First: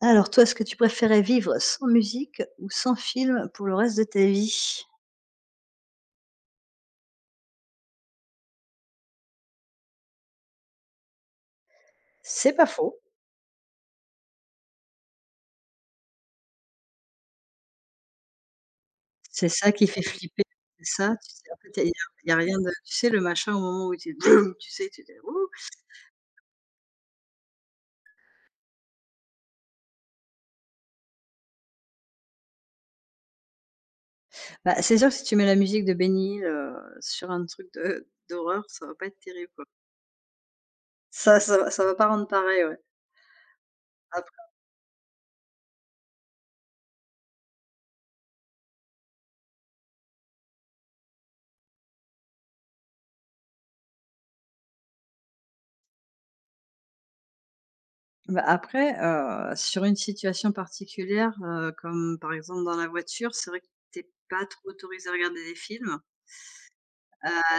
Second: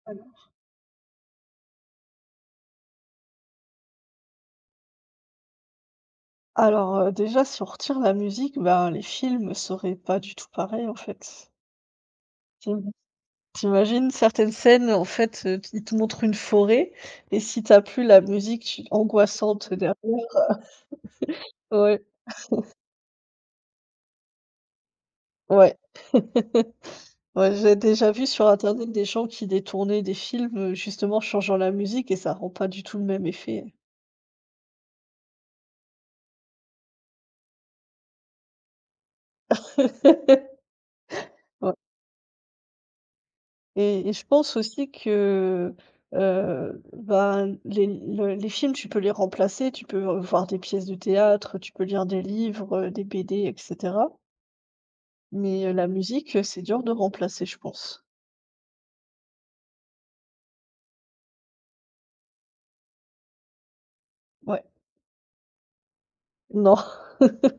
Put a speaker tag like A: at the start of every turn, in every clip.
A: Alors toi, est-ce que tu préférais vivre sans musique ou sans film pour le reste de ta vie?
B: Alors, déjà, si on retire la musique, bah, les films seraient pas du tout pareils, en fait.
A: C'est pas
B: T'im
A: faux.
B: T'imagines certaines scènes, en fait, ils te montrent une forêt et si t'as plus la musique tu
A: C'est ça
B: angoissante
A: qui
B: derrière.
A: fait flipper, c'est ça? Tu sais, en fait, il y
B: Ouais,
A: a y a rien de tu sais, le machin au moment où tu boum, tu sais, tu fais: «Ouh!»
B: ouais. Ouais, j'ai déjà vu sur internet des gens qui détournaient des films, justement en changeant la musique et ça rend pas du tout le même effet.
A: Bah, c'est sûr que si tu mets la musique de Benny Hill, sur un truc de d'horreur, ça va pas être terrible, quoi. Ça ça va
B: Ouais.
A: ça va pas rendre pareil, ouais.
B: Et je
A: Après
B: pense aussi que, ben, les films, tu peux les remplacer, tu peux, voir des pièces de théâtre, tu peux lire des livres, des BD et cetera. Mais, la musique, c'est dur de remplacer, je pense.
A: après, sur une situation particulière, comme par exemple dans la voiture, c'est vrai que t'es pas
B: Ouais.
A: trop autorisé à regarder des films.
B: Non.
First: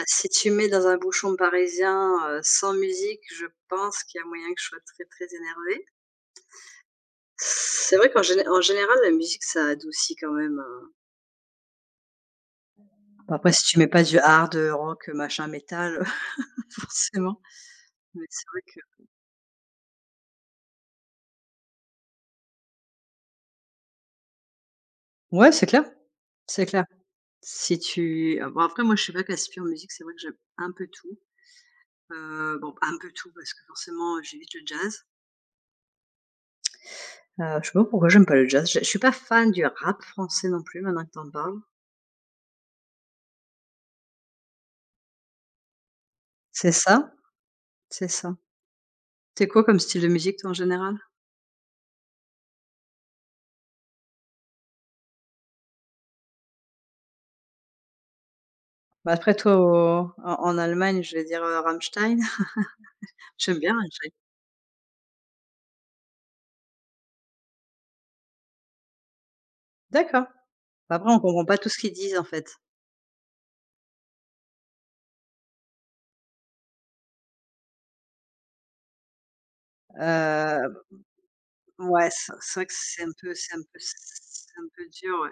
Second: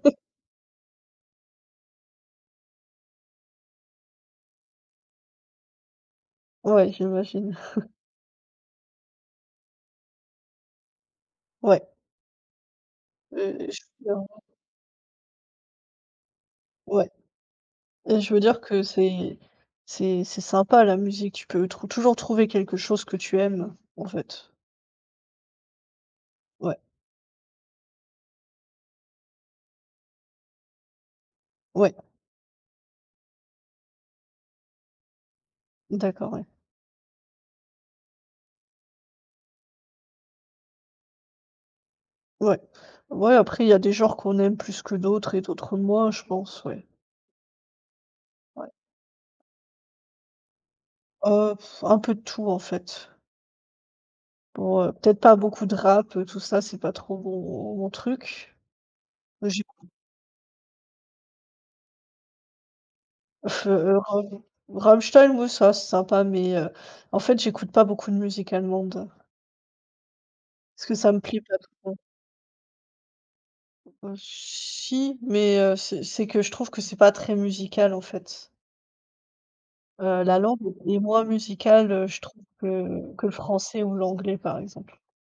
A: Si tu mets dans un bouchon parisien, sans musique, je pense qu'il y a moyen que je sois très, très énervée.
B: Ouais, j'imagine.
A: C'est vrai qu'en général, la musique, ça adoucit quand même,
B: Ouais.
A: bon après
B: Heu,
A: si tu
B: je
A: mets pas
B: veux
A: du
B: dire
A: hard, rock, machin, métal,
B: ouais.
A: forcément,
B: Et
A: mais
B: je veux
A: c'est
B: dire
A: vrai
B: que
A: que
B: c'est sympa la musique, tu peux trou toujours trouver quelque chose que tu aimes, en fait.
A: ouais, c'est clair, c'est
B: Ouais.
A: clair. Si tu ah bon après moi, je suis pas classique en musique, c'est vrai que j'aime un peu tout,
B: Ouais.
A: bon un peu tout parce que forcément, j'évite le jazz.
B: D'accord, ouais.
A: Je sais pas pourquoi j'aime pas le jazz, je suis pas fan du rap français non plus maintenant que t'en parles.
B: Ouais. Ouais, après, il y a des genres qu'on aime plus que d'autres et d'autres moins, je pense,
A: C'est
B: ouais.
A: ça? C'est ça.
B: Ouais.
A: C'est quoi comme style de musique toi en général?
B: Heu, un peu de tout, en fait. Bon, peut-être pas beaucoup de rap, tout ça, c'est pas trop mon truc.
A: Bah, après toi
B: J'écoute,
A: au en en Allemagne, je vais dire, Rammstein. J'aime bien
B: heu,
A: Rammstein.
B: Ramm Rammstein, oui, ça, c'est sympa, mais en fait, j'écoute pas beaucoup de musique allemande.
A: D'accord.
B: Parce
A: Bah,
B: que
A: après
B: ça
A: on
B: me plaît
A: comprend pas
B: pas
A: tout ce qu'ils
B: trop.
A: disent en fait.
B: Si, mais c'est que je trouve que c'est pas très musical, en fait. La langue
A: Heu,
B: est moins musicale,
A: ouais,
B: je
A: c'est
B: trouve,
A: c'est vrai que c'est un
B: que le
A: peu c'est un peu
B: français ou l'anglais, par
A: c'est un peu
B: exemple.
A: dur, ouais.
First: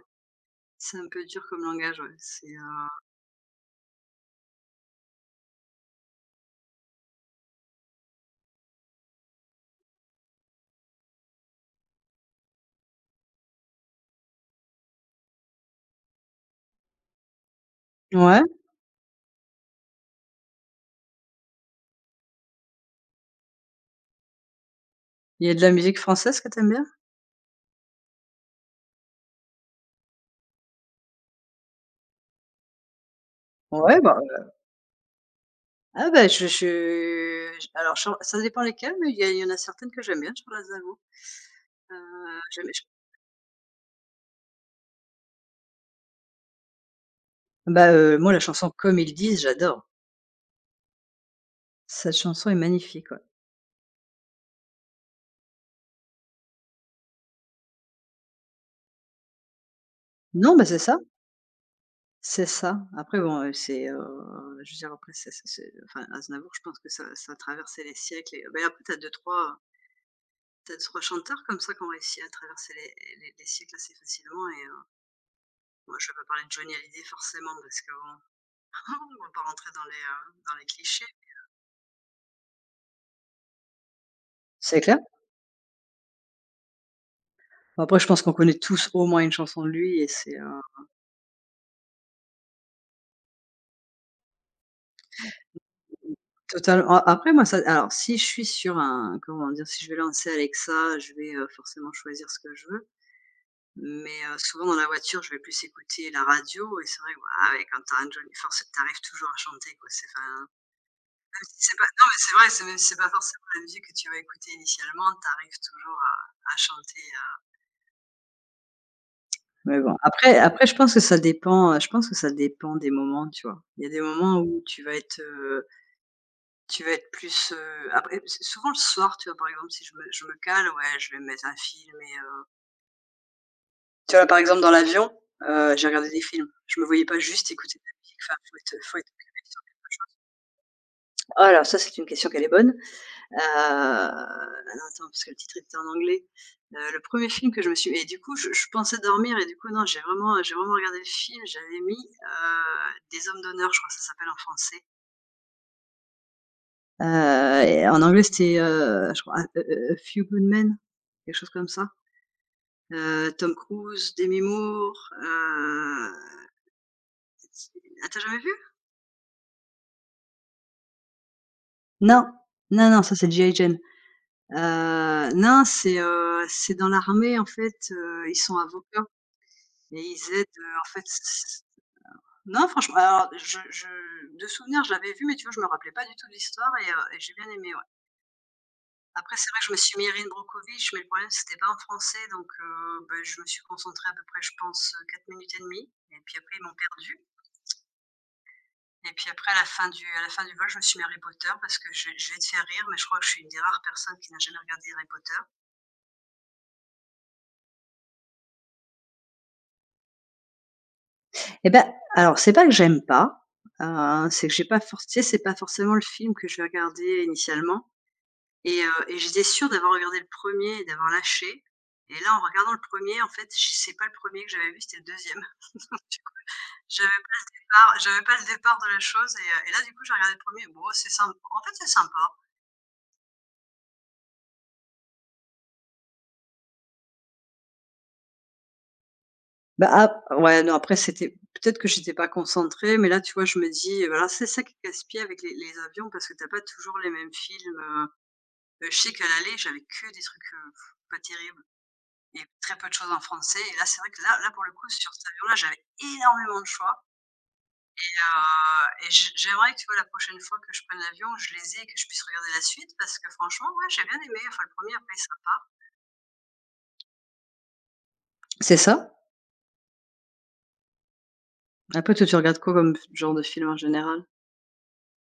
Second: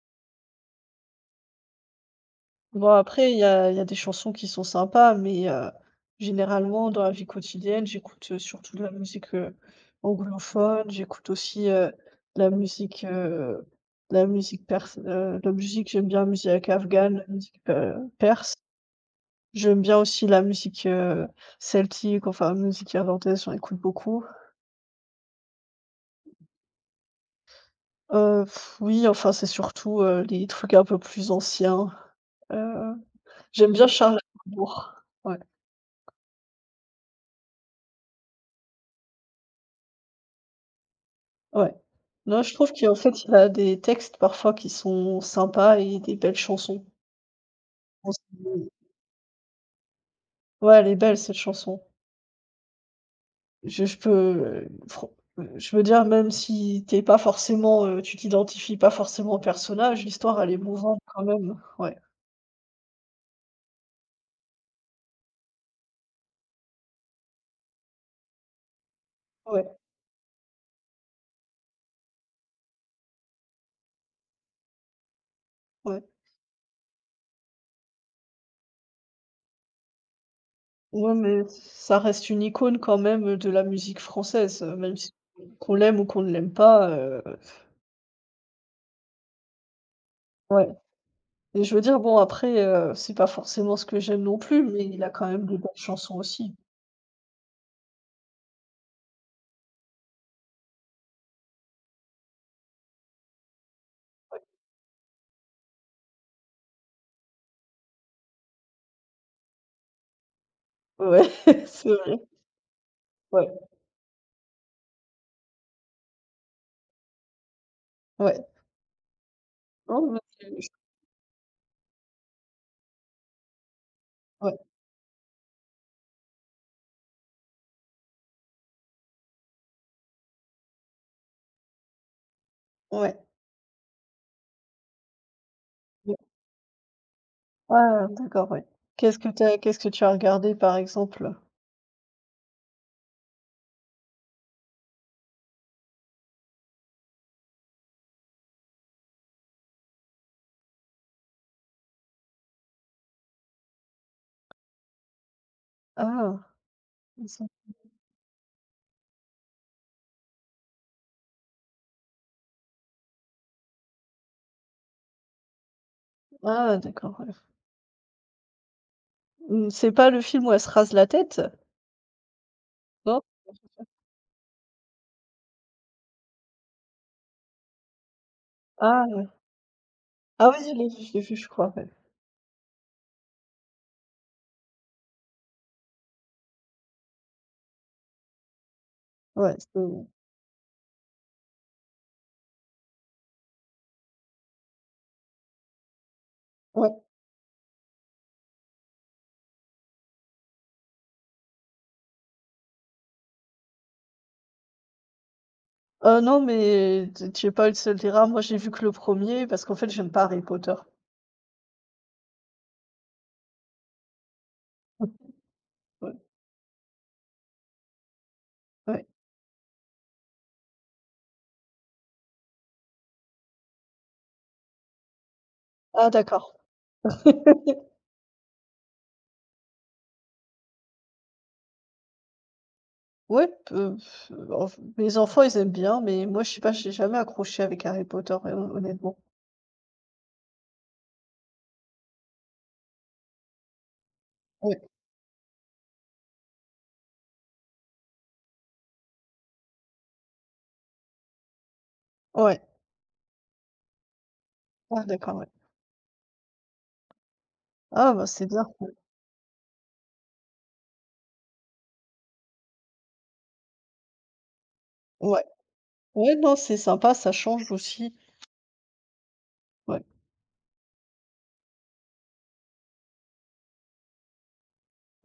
A: C'est un peu dur comme langage, ouais.
B: Bon après il y a des chansons qui sont sympas, mais généralement dans la vie quotidienne, j'écoute, surtout de la musique, anglophone. J'écoute aussi, la musique, heu, la musique perse, la musique j'aime bien la musique afghane, la musique,
A: Ouais,
B: perse. J'aime bien aussi la musique, celtique, enfin musique irlandaise, j'en écoute beaucoup.
A: il y a de la musique française que t'aimes bien?
B: Heu, oui, enfin c'est surtout, les trucs un peu plus anciens. Heu, j'aime bien
A: Ouais, bah,
B: Charles Aznavour. Ouais.
A: ah bah, je j alors sur ça dépend lesquelles, mais il y en a certaines que j'aime bien, sur Aznavour.
B: Ouais.
A: Heu,
B: Non, je
A: j'aime
B: trouve
A: j
B: qu'en fait, il a des textes parfois qui sont sympas et des belles chansons.
A: moi la chanson «Comme ils disent», j'adore.
B: Ouais, elle est belle cette chanson.
A: Cette chanson est magnifique, ouais.
B: Je peux fran je veux dire même si t'es pas forcément, tu t'identifies pas forcément au personnage, l'histoire elle
A: Non,
B: est
A: bah, c'est ça,
B: mouvante quand même. Ouais,
A: c'est ça. Après bon, c'est, je veux dire après c'est enfin Aznavour, je pense que ça a traversé les siècles et ben après
B: ouais,
A: t'as deux, trois chanteurs comme ça qui ont réussi à traverser les siècles assez facilement et moi
B: ouais.
A: je vais pas parler de Johnny Hallyday forcément parce que bon, on va pas rentrer dans les clichés.
B: Ouais, mais ça reste une icône quand même de la musique française,
A: C'est
B: même
A: clair.
B: si qu'on l'aime ou qu'on ne l'aime pas,
A: Après je pense qu'on connaît tous au moins une chanson de lui et c'est,
B: ouais. Et je veux dire bon après, c'est pas forcément ce que j'aime non plus, mais il a quand même de belles chansons aussi.
A: total a après moi ça alors si je suis sur un comment dire? Si je vais lancer Alexa, je vais, forcément choisir ce que je veux. Mais souvent dans la voiture, je vais plus écouter la radio et c'est vrai que bah, ouais, quand tu un Johnny forcé t'arrives toujours à chanter quoi. C'est enfin, même
B: Ouais,
A: si c'est pas
B: c'est
A: non mais
B: vrai.
A: c'est vrai, c'est même si c'est pas forcément
B: Ouais,
A: la musique que tu vas écouter initialement, t'arrives toujours à chanter,
B: ouais.
A: mais bon,
B: Non, mais
A: après
B: c'est
A: après
B: je
A: je pense que ça dépend, je pense que ça dépend des moments, tu vois? Il y a des moments
B: ouais,
A: où tu vas être plus, après s souvent le soir, tu vois, par exemple, si je me cale, ouais, je vais mettre un film et
B: ouais.
A: Tu vois, par exemple, dans l'avion, j'ai regardé
B: Ouais.
A: des films. Je me voyais pas juste écouter de la
B: Ah,
A: musique, enfin,
B: d'accord,
A: faut
B: ouais.
A: être faut être sur quelque
B: Qu'est-ce que tu as
A: chose.
B: regardé, par exemple?
A: Oh alors ça, c'est une question qu'elle est bonne. Alors attends, parce que le titre était en anglais. Le premier film que je me suis et du coup, je pensais dormir et du coup, non, j'ai vraiment regardé le film, j'avais mis, Des hommes d'honneur, je crois que ça s'appelle en français.
B: Ah! ça-
A: Et en anglais, c'était, je crois, A Few Good Men, quelque chose comme ça. Tom Cruise, Demi Moore,
B: Ah, d'accord, ouais.
A: c'est ah, tu as jamais vu?
B: Mmh, c'est pas le film où elle se rase la tête?
A: Non, non, non, ça
B: Non?
A: c'est G.I. Jane. Non, c'est dans l'armée en fait, ils sont avocats
B: Ah ouais.
A: et ils
B: Ah
A: aident,
B: oui, je
A: en
B: l'ai vu,
A: fait
B: je
A: c
B: l'ai vu, je
A: c
B: crois, ouais.
A: non franchement alors je de souvenir je l'avais vu mais tu vois je me rappelais pas du tout de l'histoire et j'ai bien aimé, ouais. Après c'est
B: Ouais,
A: vrai que je me
B: c'est
A: suis mis Erin Brockovich mais le problème c'était pas en français donc bah, je me suis concentrée à peu près je pense, 4 minutes et demie. Et puis après ils m'ont
B: ouais.
A: perdue et puis après à la fin du vol je me suis mis Harry Potter parce que je vais te faire rire mais je crois que je suis une des rares personnes qui n'a jamais regardé Harry Potter.
B: Non, mais tu es pas le seul dira. Moi, j'ai vu que le premier parce qu'en fait, j'aime pas Harry Potter.
A: Et ben, alors c'est pas que j'aime pas, c'est que j'ai pas forc c'est pas forcément le
B: Ouais,
A: film que je vais regarder initialement et heu
B: ouais.
A: et j'étais sûre d'avoir regardé le premier et d'avoir lâché et là, en regardant le premier, en fait, j c'est pas le premier que j'avais vu, c'était le deuxième. Donc
B: Ah
A: du coup,
B: d'accord.
A: j'avais pas le départ j'avais pas le départ de la chose et là, du coup, j'ai regardé le premier. Bon, c'est sympa. En fait, c'est sympa.
B: Ouais, peu enf mes enfants, ils aiment bien, mais moi, je sais pas, j'ai jamais accroché avec Harry Potter, honnêtement.
A: Bah, ap ouais, non, après c'était peut-être que j'étais pas concentrée, mais là, tu vois, je me dis, voilà, c'est ça qui
B: Ouais,
A: casse-pied avec les avions parce que t'as pas toujours les mêmes films. Je sais qu'à l'aller, j'avais que des trucs, pas terribles et
B: ouais.
A: très peu de choses en français et là, c'est vrai que là là, pour le coup,
B: Ouais,
A: sur cet
B: d'accord, ouais.
A: avion-là, j'avais énormément de choix et
B: Ah bah, c'est bien.
A: euh, et j'aimerais, que, tu vois, la prochaine fois que je prenne l'avion, je les ai et que je puisse regarder la suite parce que franchement, ouais, j'ai bien aimé. Enfin, le premier er après, il est
B: Ouais.
A: sympa.
B: Ouais, non, c'est sympa, ça change aussi.
A: C'est ça?
B: Ouais.
A: Après, toi, tu regardes quoi comme f genre de film en général?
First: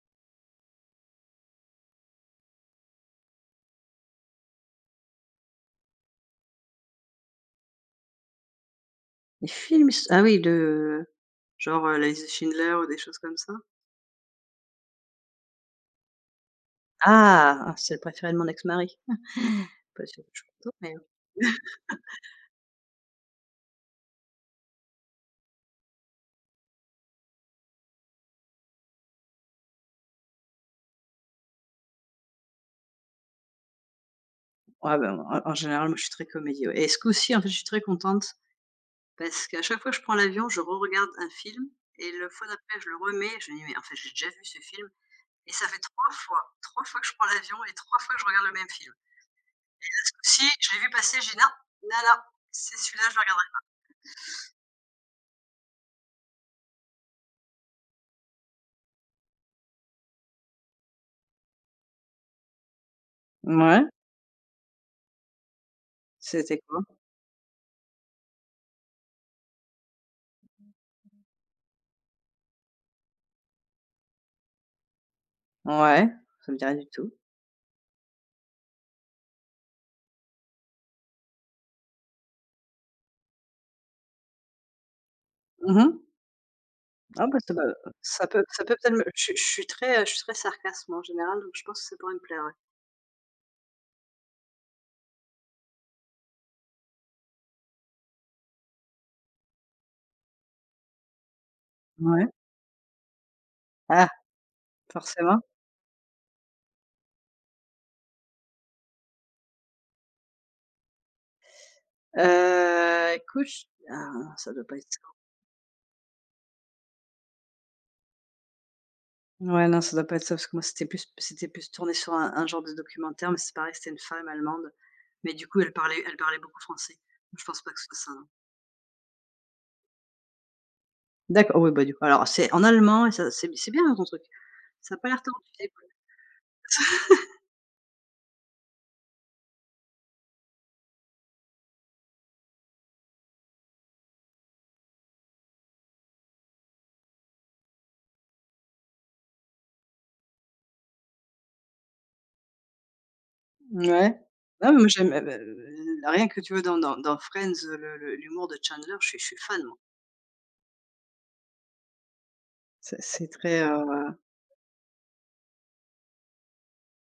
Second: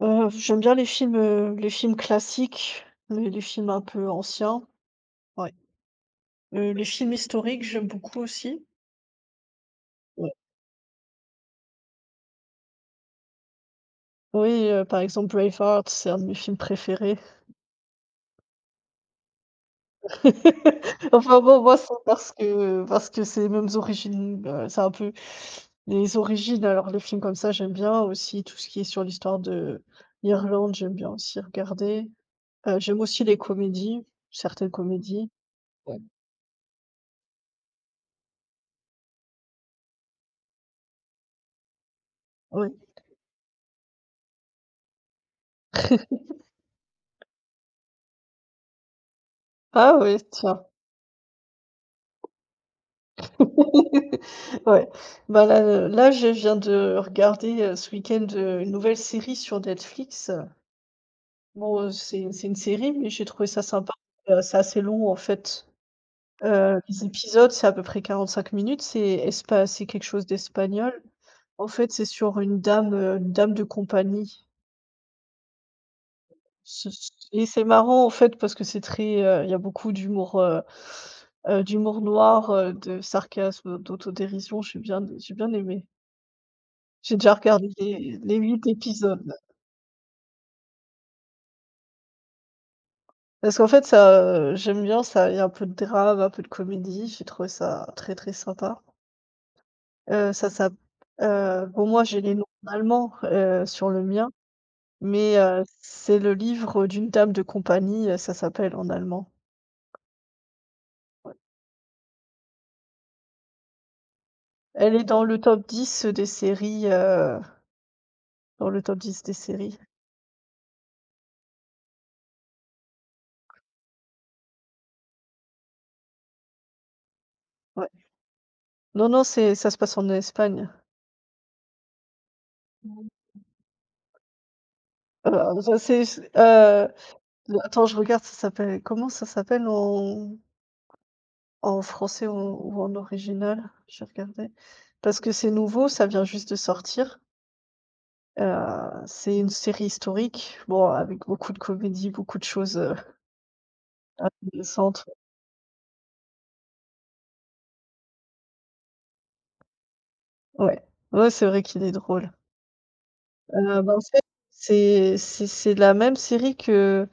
B: J'aime bien les films classiques, les films un peu anciens. Ouais. Les films historiques, j'aime beaucoup aussi.
A: Les films s Ah
B: Ouais.
A: oui, de genre, la liste de Schindler ou des choses comme ça?
B: Oui, par exemple, Braveheart, c'est un de mes films préférés.
A: Ah! Ah, c'est le préféré de mon ex-mari. Pas sûre que je suis contente, mais
B: Enfin bon, moi, c'est parce que c'est les mêmes origines, c'est un peu les origines. Alors les films comme ça, j'aime bien aussi tout ce qui est sur l'histoire de l'Irlande, j'aime bien aussi regarder. J'aime aussi les comédies, certaines
A: ouais, ben,
B: comédies.
A: en général, moi,
B: Ouais,
A: je suis très comédie, ouais et ce coup-ci, en fait, je suis très contente parce qu'à chaque fois que je prends l'avion, je reregarde un film et le fois
B: oui.
A: d'après, je le remets je me dis: «Mais en fait, j'ai déjà vu ce film» et ça fait 3 fois que je prends l'avion et 3 fois que je regarde le même film. Là,
B: Ah
A: ce
B: oui,
A: coup-ci,
B: tiens.
A: je l'ai vu passer, j'ai dit: «Non, non, non, c'est celui-là, je le regarderai».
B: Ouais. Bah là, je viens de regarder, ce week-end, une nouvelle série sur Netflix. Bon, c'est une série, mais j'ai trouvé ça
A: Mouais,
B: sympa. C'est assez long en fait.
A: c'était quoi?
B: Les épisodes, c'est à peu près 45 minutes, c'est quelque chose d'espagnol. En fait, c'est sur une dame de compagnie.
A: Ouais, ça me dit rien du
B: Ce c
A: tout.
B: Et c'est marrant, en fait, parce que il y a beaucoup d'humour, d'humour noir, de sarcasme, d'autodérision. J'ai bien aimé.
A: Mmh.
B: J'ai
A: Ah
B: déjà
A: bah,
B: regardé les
A: ça
B: les
A: peut ça
B: 8
A: peut peut-être me je suis
B: épisodes.
A: je suis très, je suis très sarcasme en général, donc je pense que ça pourrait me plaire, ouais.
B: Parce qu'en fait, ça, j'aime bien ça, il y a un peu de drame, un peu de comédie, j'ai trouvé ça très, très sympa. Heu, ça s'app heu, bon, moi j'ai
A: Ouais.
B: les noms en allemand, sur le
A: Ah,
B: mien, mais
A: forcément.
B: c'est le livre d'une dame de compagnie, ça s'appelle en allemand.
A: Écoute, j ah ça doit pas être
B: Elle
A: ça.
B: est dans le top 10 des séries, dans le top 10 des
A: Ouais,
B: séries,
A: non, ça doit pas être ça parce que moi, c'était plus tourné sur un genre de documentaire, mais c'est pareil, c'était une femme allemande, mais du coup, elle parlait beaucoup français. Donc je pense pas que ce
B: ouais.
A: soit ça, non.
B: Non, non, c'est ça se passe en Espagne.
A: D'accord, oui, bah, du coup, alors c'est en allemand et ça c'est bien, hein, ton truc. Ça a pas l'air tordu,
B: Heu, ça
A: écoute.
B: c'est ch heu, attends je regarde, ça s'appelle comment, ça s'appelle en français ou en original? Je vais regarder. Parce que c'est nouveau, ça vient juste de sortir. C'est une série historique, bon avec beaucoup de comédie, beaucoup de choses,
A: Ouais. Non mais moi
B: intéressantes.
A: j'aime, bah, rien que tu vois dans Friends, le l'humour de Chandler, je suis fan moi.
B: Ouais, ouais, c'est vrai qu'il est drôle.
A: C'est très,
B: Bah, en fait, c'est la même série que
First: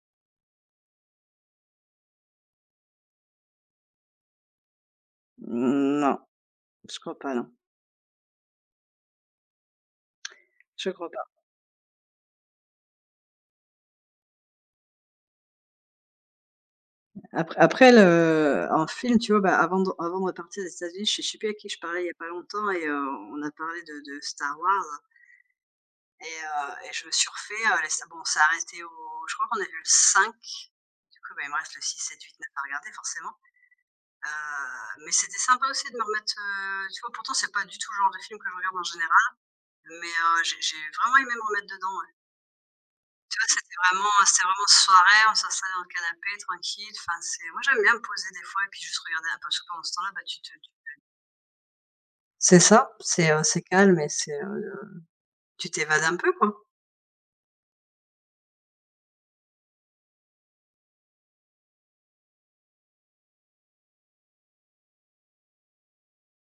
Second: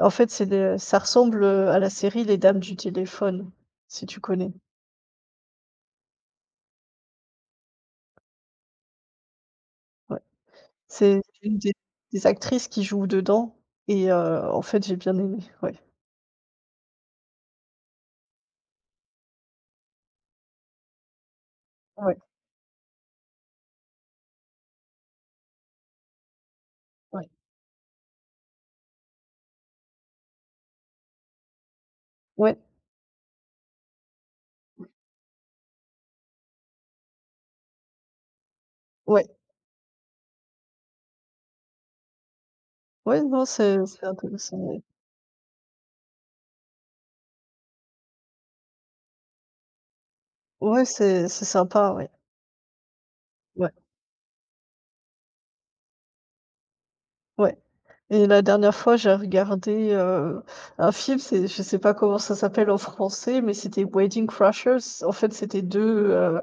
B: en fait, c'est le ça ressemble, à la série Les Dames du téléphone, si tu connais?
A: non, je crois pas, non.
B: Ouais.
A: Je crois.
B: C'est une des actrices qui joue dedans et en fait, j'ai bien aimé, ouais.
A: Après le en film, tu vois, bah, avant de repartir aux États-Unis, je sais plus avec qui je parlais il y a
B: Ouais,
A: pas longtemps et on a parlé de Star Wars et je me suis
B: ouais,
A: refait, les bon, ça a arrêté au je crois qu'on a vu le cinq. Du coup, bah, il me reste le six sept huit 9
B: ouais,
A: à regarder forcément, mais c'était sympa aussi de me remettre, tu vois, pourtant c'est pas du tout le genre de film que je regarde en général,
B: ouais,
A: mais j'ai vraiment aimé me remettre dedans, ouais.
B: ouais,
A: Tu
B: non,
A: vois, c'était
B: c'est
A: vraiment c'était
B: intéressant,
A: vraiment
B: ouais.
A: soirée, on s'installait dans le canapé tranquille, enfin c'est moi j'aime bien me poser des fois et puis juste regarder un peu parce que pendant ce temps-là, bah, tu te tu
B: Ouais, c'est sympa, ouais,
A: c'est ça, c'est
B: ouais,
A: calme et c'est, tu t'évades un peu, quoi.
B: ouais. Et la dernière fois, j'ai regardé, un film, c'est je sais pas comment ça s'appelle en français, mais c'était Wedding Crashers. En fait, c'était 2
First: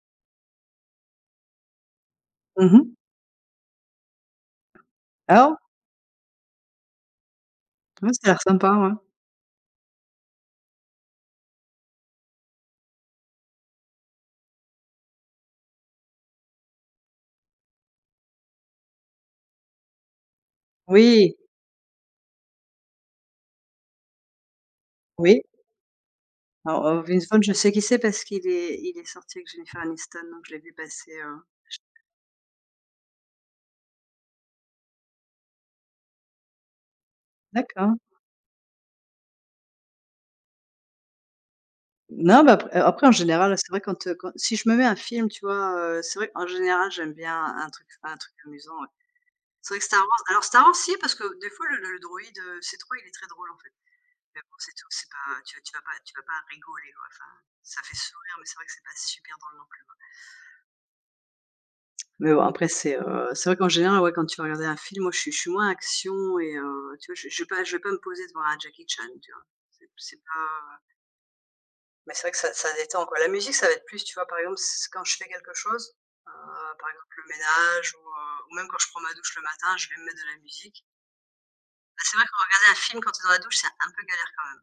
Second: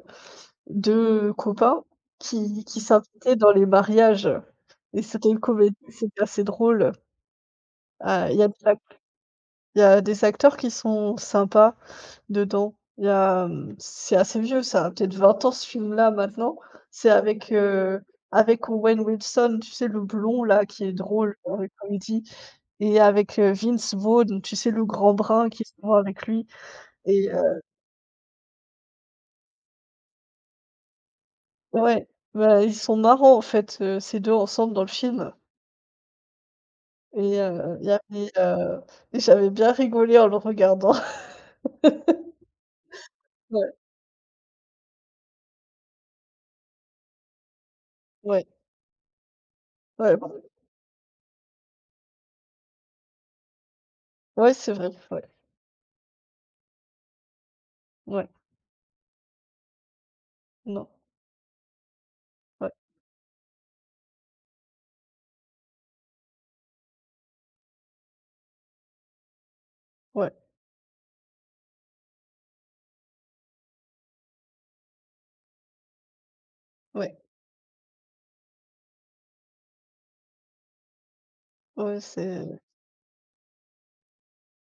B: 2 copains qui
A: Mmh
B: qui
A: mh.
B: s'invitaient dans les mariages et c'était une
A: Ah ouais,
B: comédie, c'était assez drôle.
A: ouais, ça a
B: Ah,
A: l'air sympa, ouais.
B: il y a des acteurs qui sont sympas dedans. Il y a, c'est assez vieux, ça a peut-être 20 ans ce film-là maintenant. C'est avec Owen Wilson, tu sais, le blond là qui est
A: Oui,
B: drôle dans les comédies. Et avec, Vince Vaughn, tu sais, le grand
A: oui.
B: brun qui se voit avec lui
A: Alors, Vince
B: et
A: Vaughn, je sais qui c'est parce qu'il est sorti avec Jennifer Aniston, donc je l'ai vu passer,
B: ouais, bah, ils sont marrants, en fait, ces 2 ensemble dans le film et il y
A: d'accord.
B: avait, et j'avais bien rigolé en le regardant.
A: Non, bah, après en général, c'est
B: Ouais,
A: vrai quand, quand si je me mets un film, tu vois, c'est vrai en général, j'aime bien un truc
B: ouais,
A: amusant, ouais. C'est vrai que Star
B: ouais,
A: Wars, alors
B: bon.
A: Star Wars si, parce que des fois le droïde, C3 il est très drôle en fait. Mais
B: Ouais,
A: bon
B: c'est
A: c'est tout,
B: vrai,
A: c'est
B: ouais,
A: pas tu vas pas rigoler quoi, enfin, ça fait
B: ouais,
A: sourire mais c'est vrai que c'est pas super drôle non plus, quoi.
B: non,
A: Mais bon après
B: ouais,
A: c'est vrai qu'en général ouais quand tu vas regarder un film, moi je suis moins action et tu vois? Je vais pas je vais pas me poser devant un Jackie Chan, tu vois? C'est
B: ouais,
A: pas, mais c'est vrai que ça détend quoi. La musique ça va être plus, tu vois? Par exemple s quand je fais quelque chose, par exemple
B: ouais,
A: le ménage ou même quand je prends ma douche le matin, je vais me mettre de la musique.
B: ouais,
A: Bah, c'est vrai que
B: c'est
A: regarder un film quand tu es dans la douche, c'est un peu galère quand même.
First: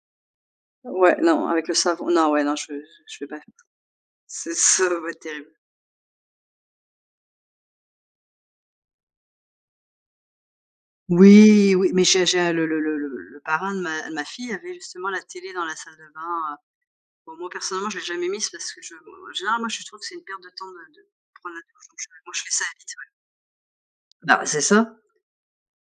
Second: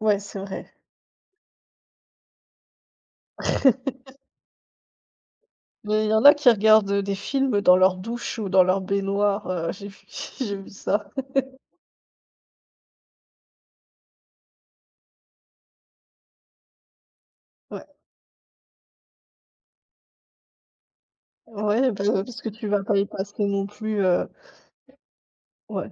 B: ouais, c'est vrai.
A: Ouais, non, avec le savon non, ouais, non, je vais pas faire. C'est ça va être terrible.
B: Mais il y en a qui regardent, des films dans leur douche ou dans leur baignoire, j'ai vu j'ai vu ça.
A: Oui, oui, mais j'ai le parrain de ma fille avait justement la télé dans la salle de bain, bon moi
B: Ouais,
A: personnellement je l'ai jamais mise parce que je en général moi je trouve que c'est une perte de temps de prendre la douche,
B: ouais,
A: donc je
B: bah,
A: moi je
B: parce que
A: fais ça
B: tu vas
A: vite,
B: pas y
A: ouais.
B: passer non plus,
A: Bah, c'est ça,
B: ouais.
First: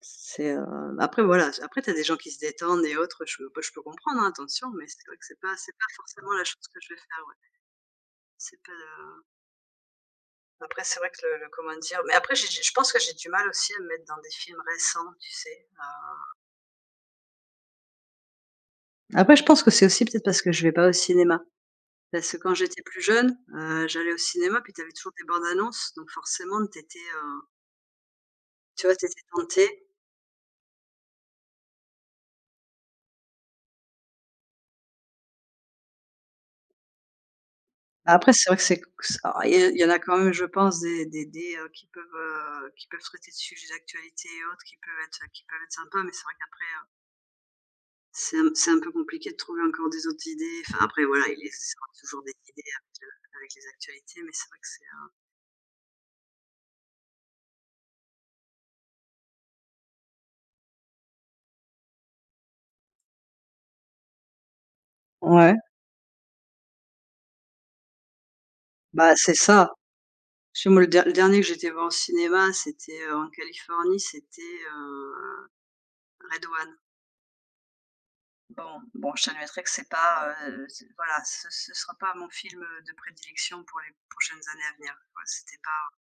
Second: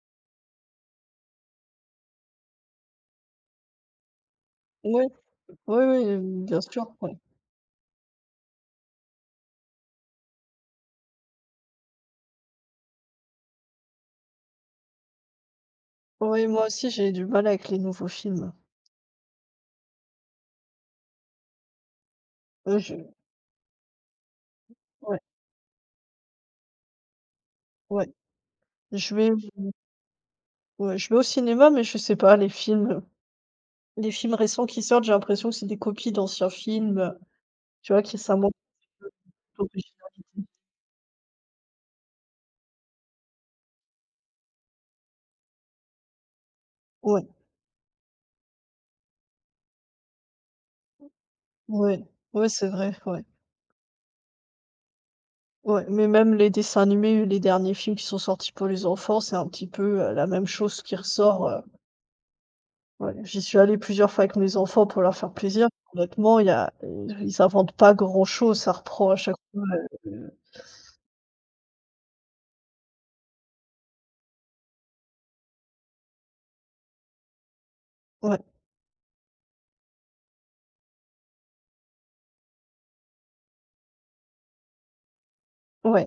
A: c'est, après voilà, après tu as des gens qui se détendent et autres, je peux comprendre, hein, attention, mais
B: Ouais.
A: c'est vrai que c'est pas c'est
B: Oui,
A: pas
B: oui,
A: forcément la
B: bien
A: chose que je
B: sûr,
A: vais
B: ouais.
A: faire, ouais. C'est pas, après, c'est vrai que le comment dire? Mais après, j'ai je pense que j'ai du mal aussi à me mettre dans des films récents, tu sais?
B: Oui, moi aussi, j'ai du mal avec les nouveaux films.
A: Après, je pense que c'est aussi peut-être parce que je vais pas au cinéma. Parce que quand j'étais plus
B: Je
A: jeune, j'allais au cinéma, puis t'avais toujours
B: ouais,
A: des bandes annonces, donc forcément, t'étais étais,
B: ouais.
A: tu vois,
B: Je
A: t'étais
B: vais
A: tenté.
B: ouais, je vais au cinéma, mais je sais pas, les films récents qui sortent, j'ai l'impression que c'est des copies d'anciens films, tu vois? Qui
A: Après,
B: ça
A: c'est
B: manque
A: vrai que c'est q ça il y a il y en a quand même, je
B: d'originalité.
A: pense, des qui peuvent traiter de sujets d'actualité et autres, qui peuvent être sympas, mais c'est vrai qu'après,
B: Ouais,
A: c'est un peu compliqué de trouver encore des autres idées. Enfin après voilà, il existe
B: ouais,
A: toujours des
B: ouais, c'est
A: idées
B: vrai,
A: avec,
B: ouais.
A: avec les actualités, mais c'est vrai que c'est,
B: Ouais, mais même les dessins animés, les derniers films qui sont sortis pour les enfants, c'est un petit peu, la même chose qui ressort. Ouais, j'y suis allée plusieurs fois avec mes enfants pour leur faire
A: ouais.
B: plaisir. Honnêtement, il y a ils inventent pas grand-chose, ça reprend
A: Bah,
B: à
A: c'est
B: chaque fois,
A: ça.
B: heu
A: Chez moi, le dernier que j'étais voir au cinéma, c'était, en Californie, c'était, Redouane.
B: ouais,
A: Bon, bon, je t'admettrai que c'est pas, c'est voilà, ce sera pas mon film, de prédilection pour les prochaines années à venir, quoi. C'était pas
B: ouais,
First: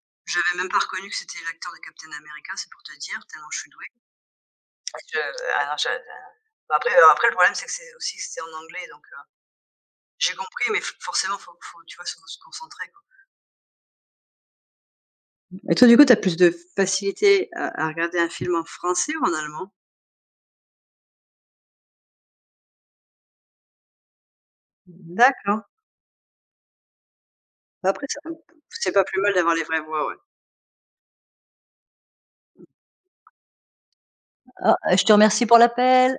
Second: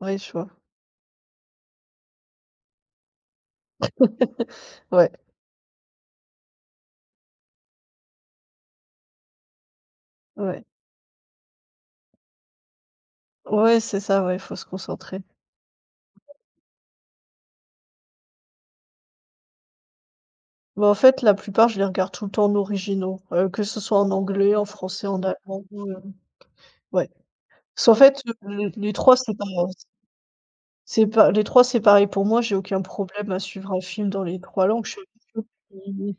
B: ouais, je vois.
A: J'avais même pas reconnu que c'était l'acteur de Captain America, c'est pour te dire, tellement je suis douée.
B: Ouais,
A: Je ah je Bah, après, après le problème c'est que c'est aussi c'était en anglais donc j'ai
B: ouais,
A: compris mais f forcément faut tu vois, faut se concentrer quoi.
B: ouais, c'est ça, ouais, il faut se concentrer.
A: Et toi, du coup, tu as plus de facilité à regarder un film en français ou en allemand?
B: Bah, en fait, la plupart, je les regarde tout le temps en originaux, que ce soit en anglais, en français, en
A: D'accord.
B: allemand, ouais. Parce
A: Bah,
B: qu'en
A: après ça
B: fait,
A: c'est
B: les
A: pas
B: 3,
A: plus mal
B: c'est pas
A: d'avoir les vraies voix, ouais.
B: c'est pas les 3, c'est pareil pour moi, j'ai aucun problème à suivre un film dans les 3 langues. Je suis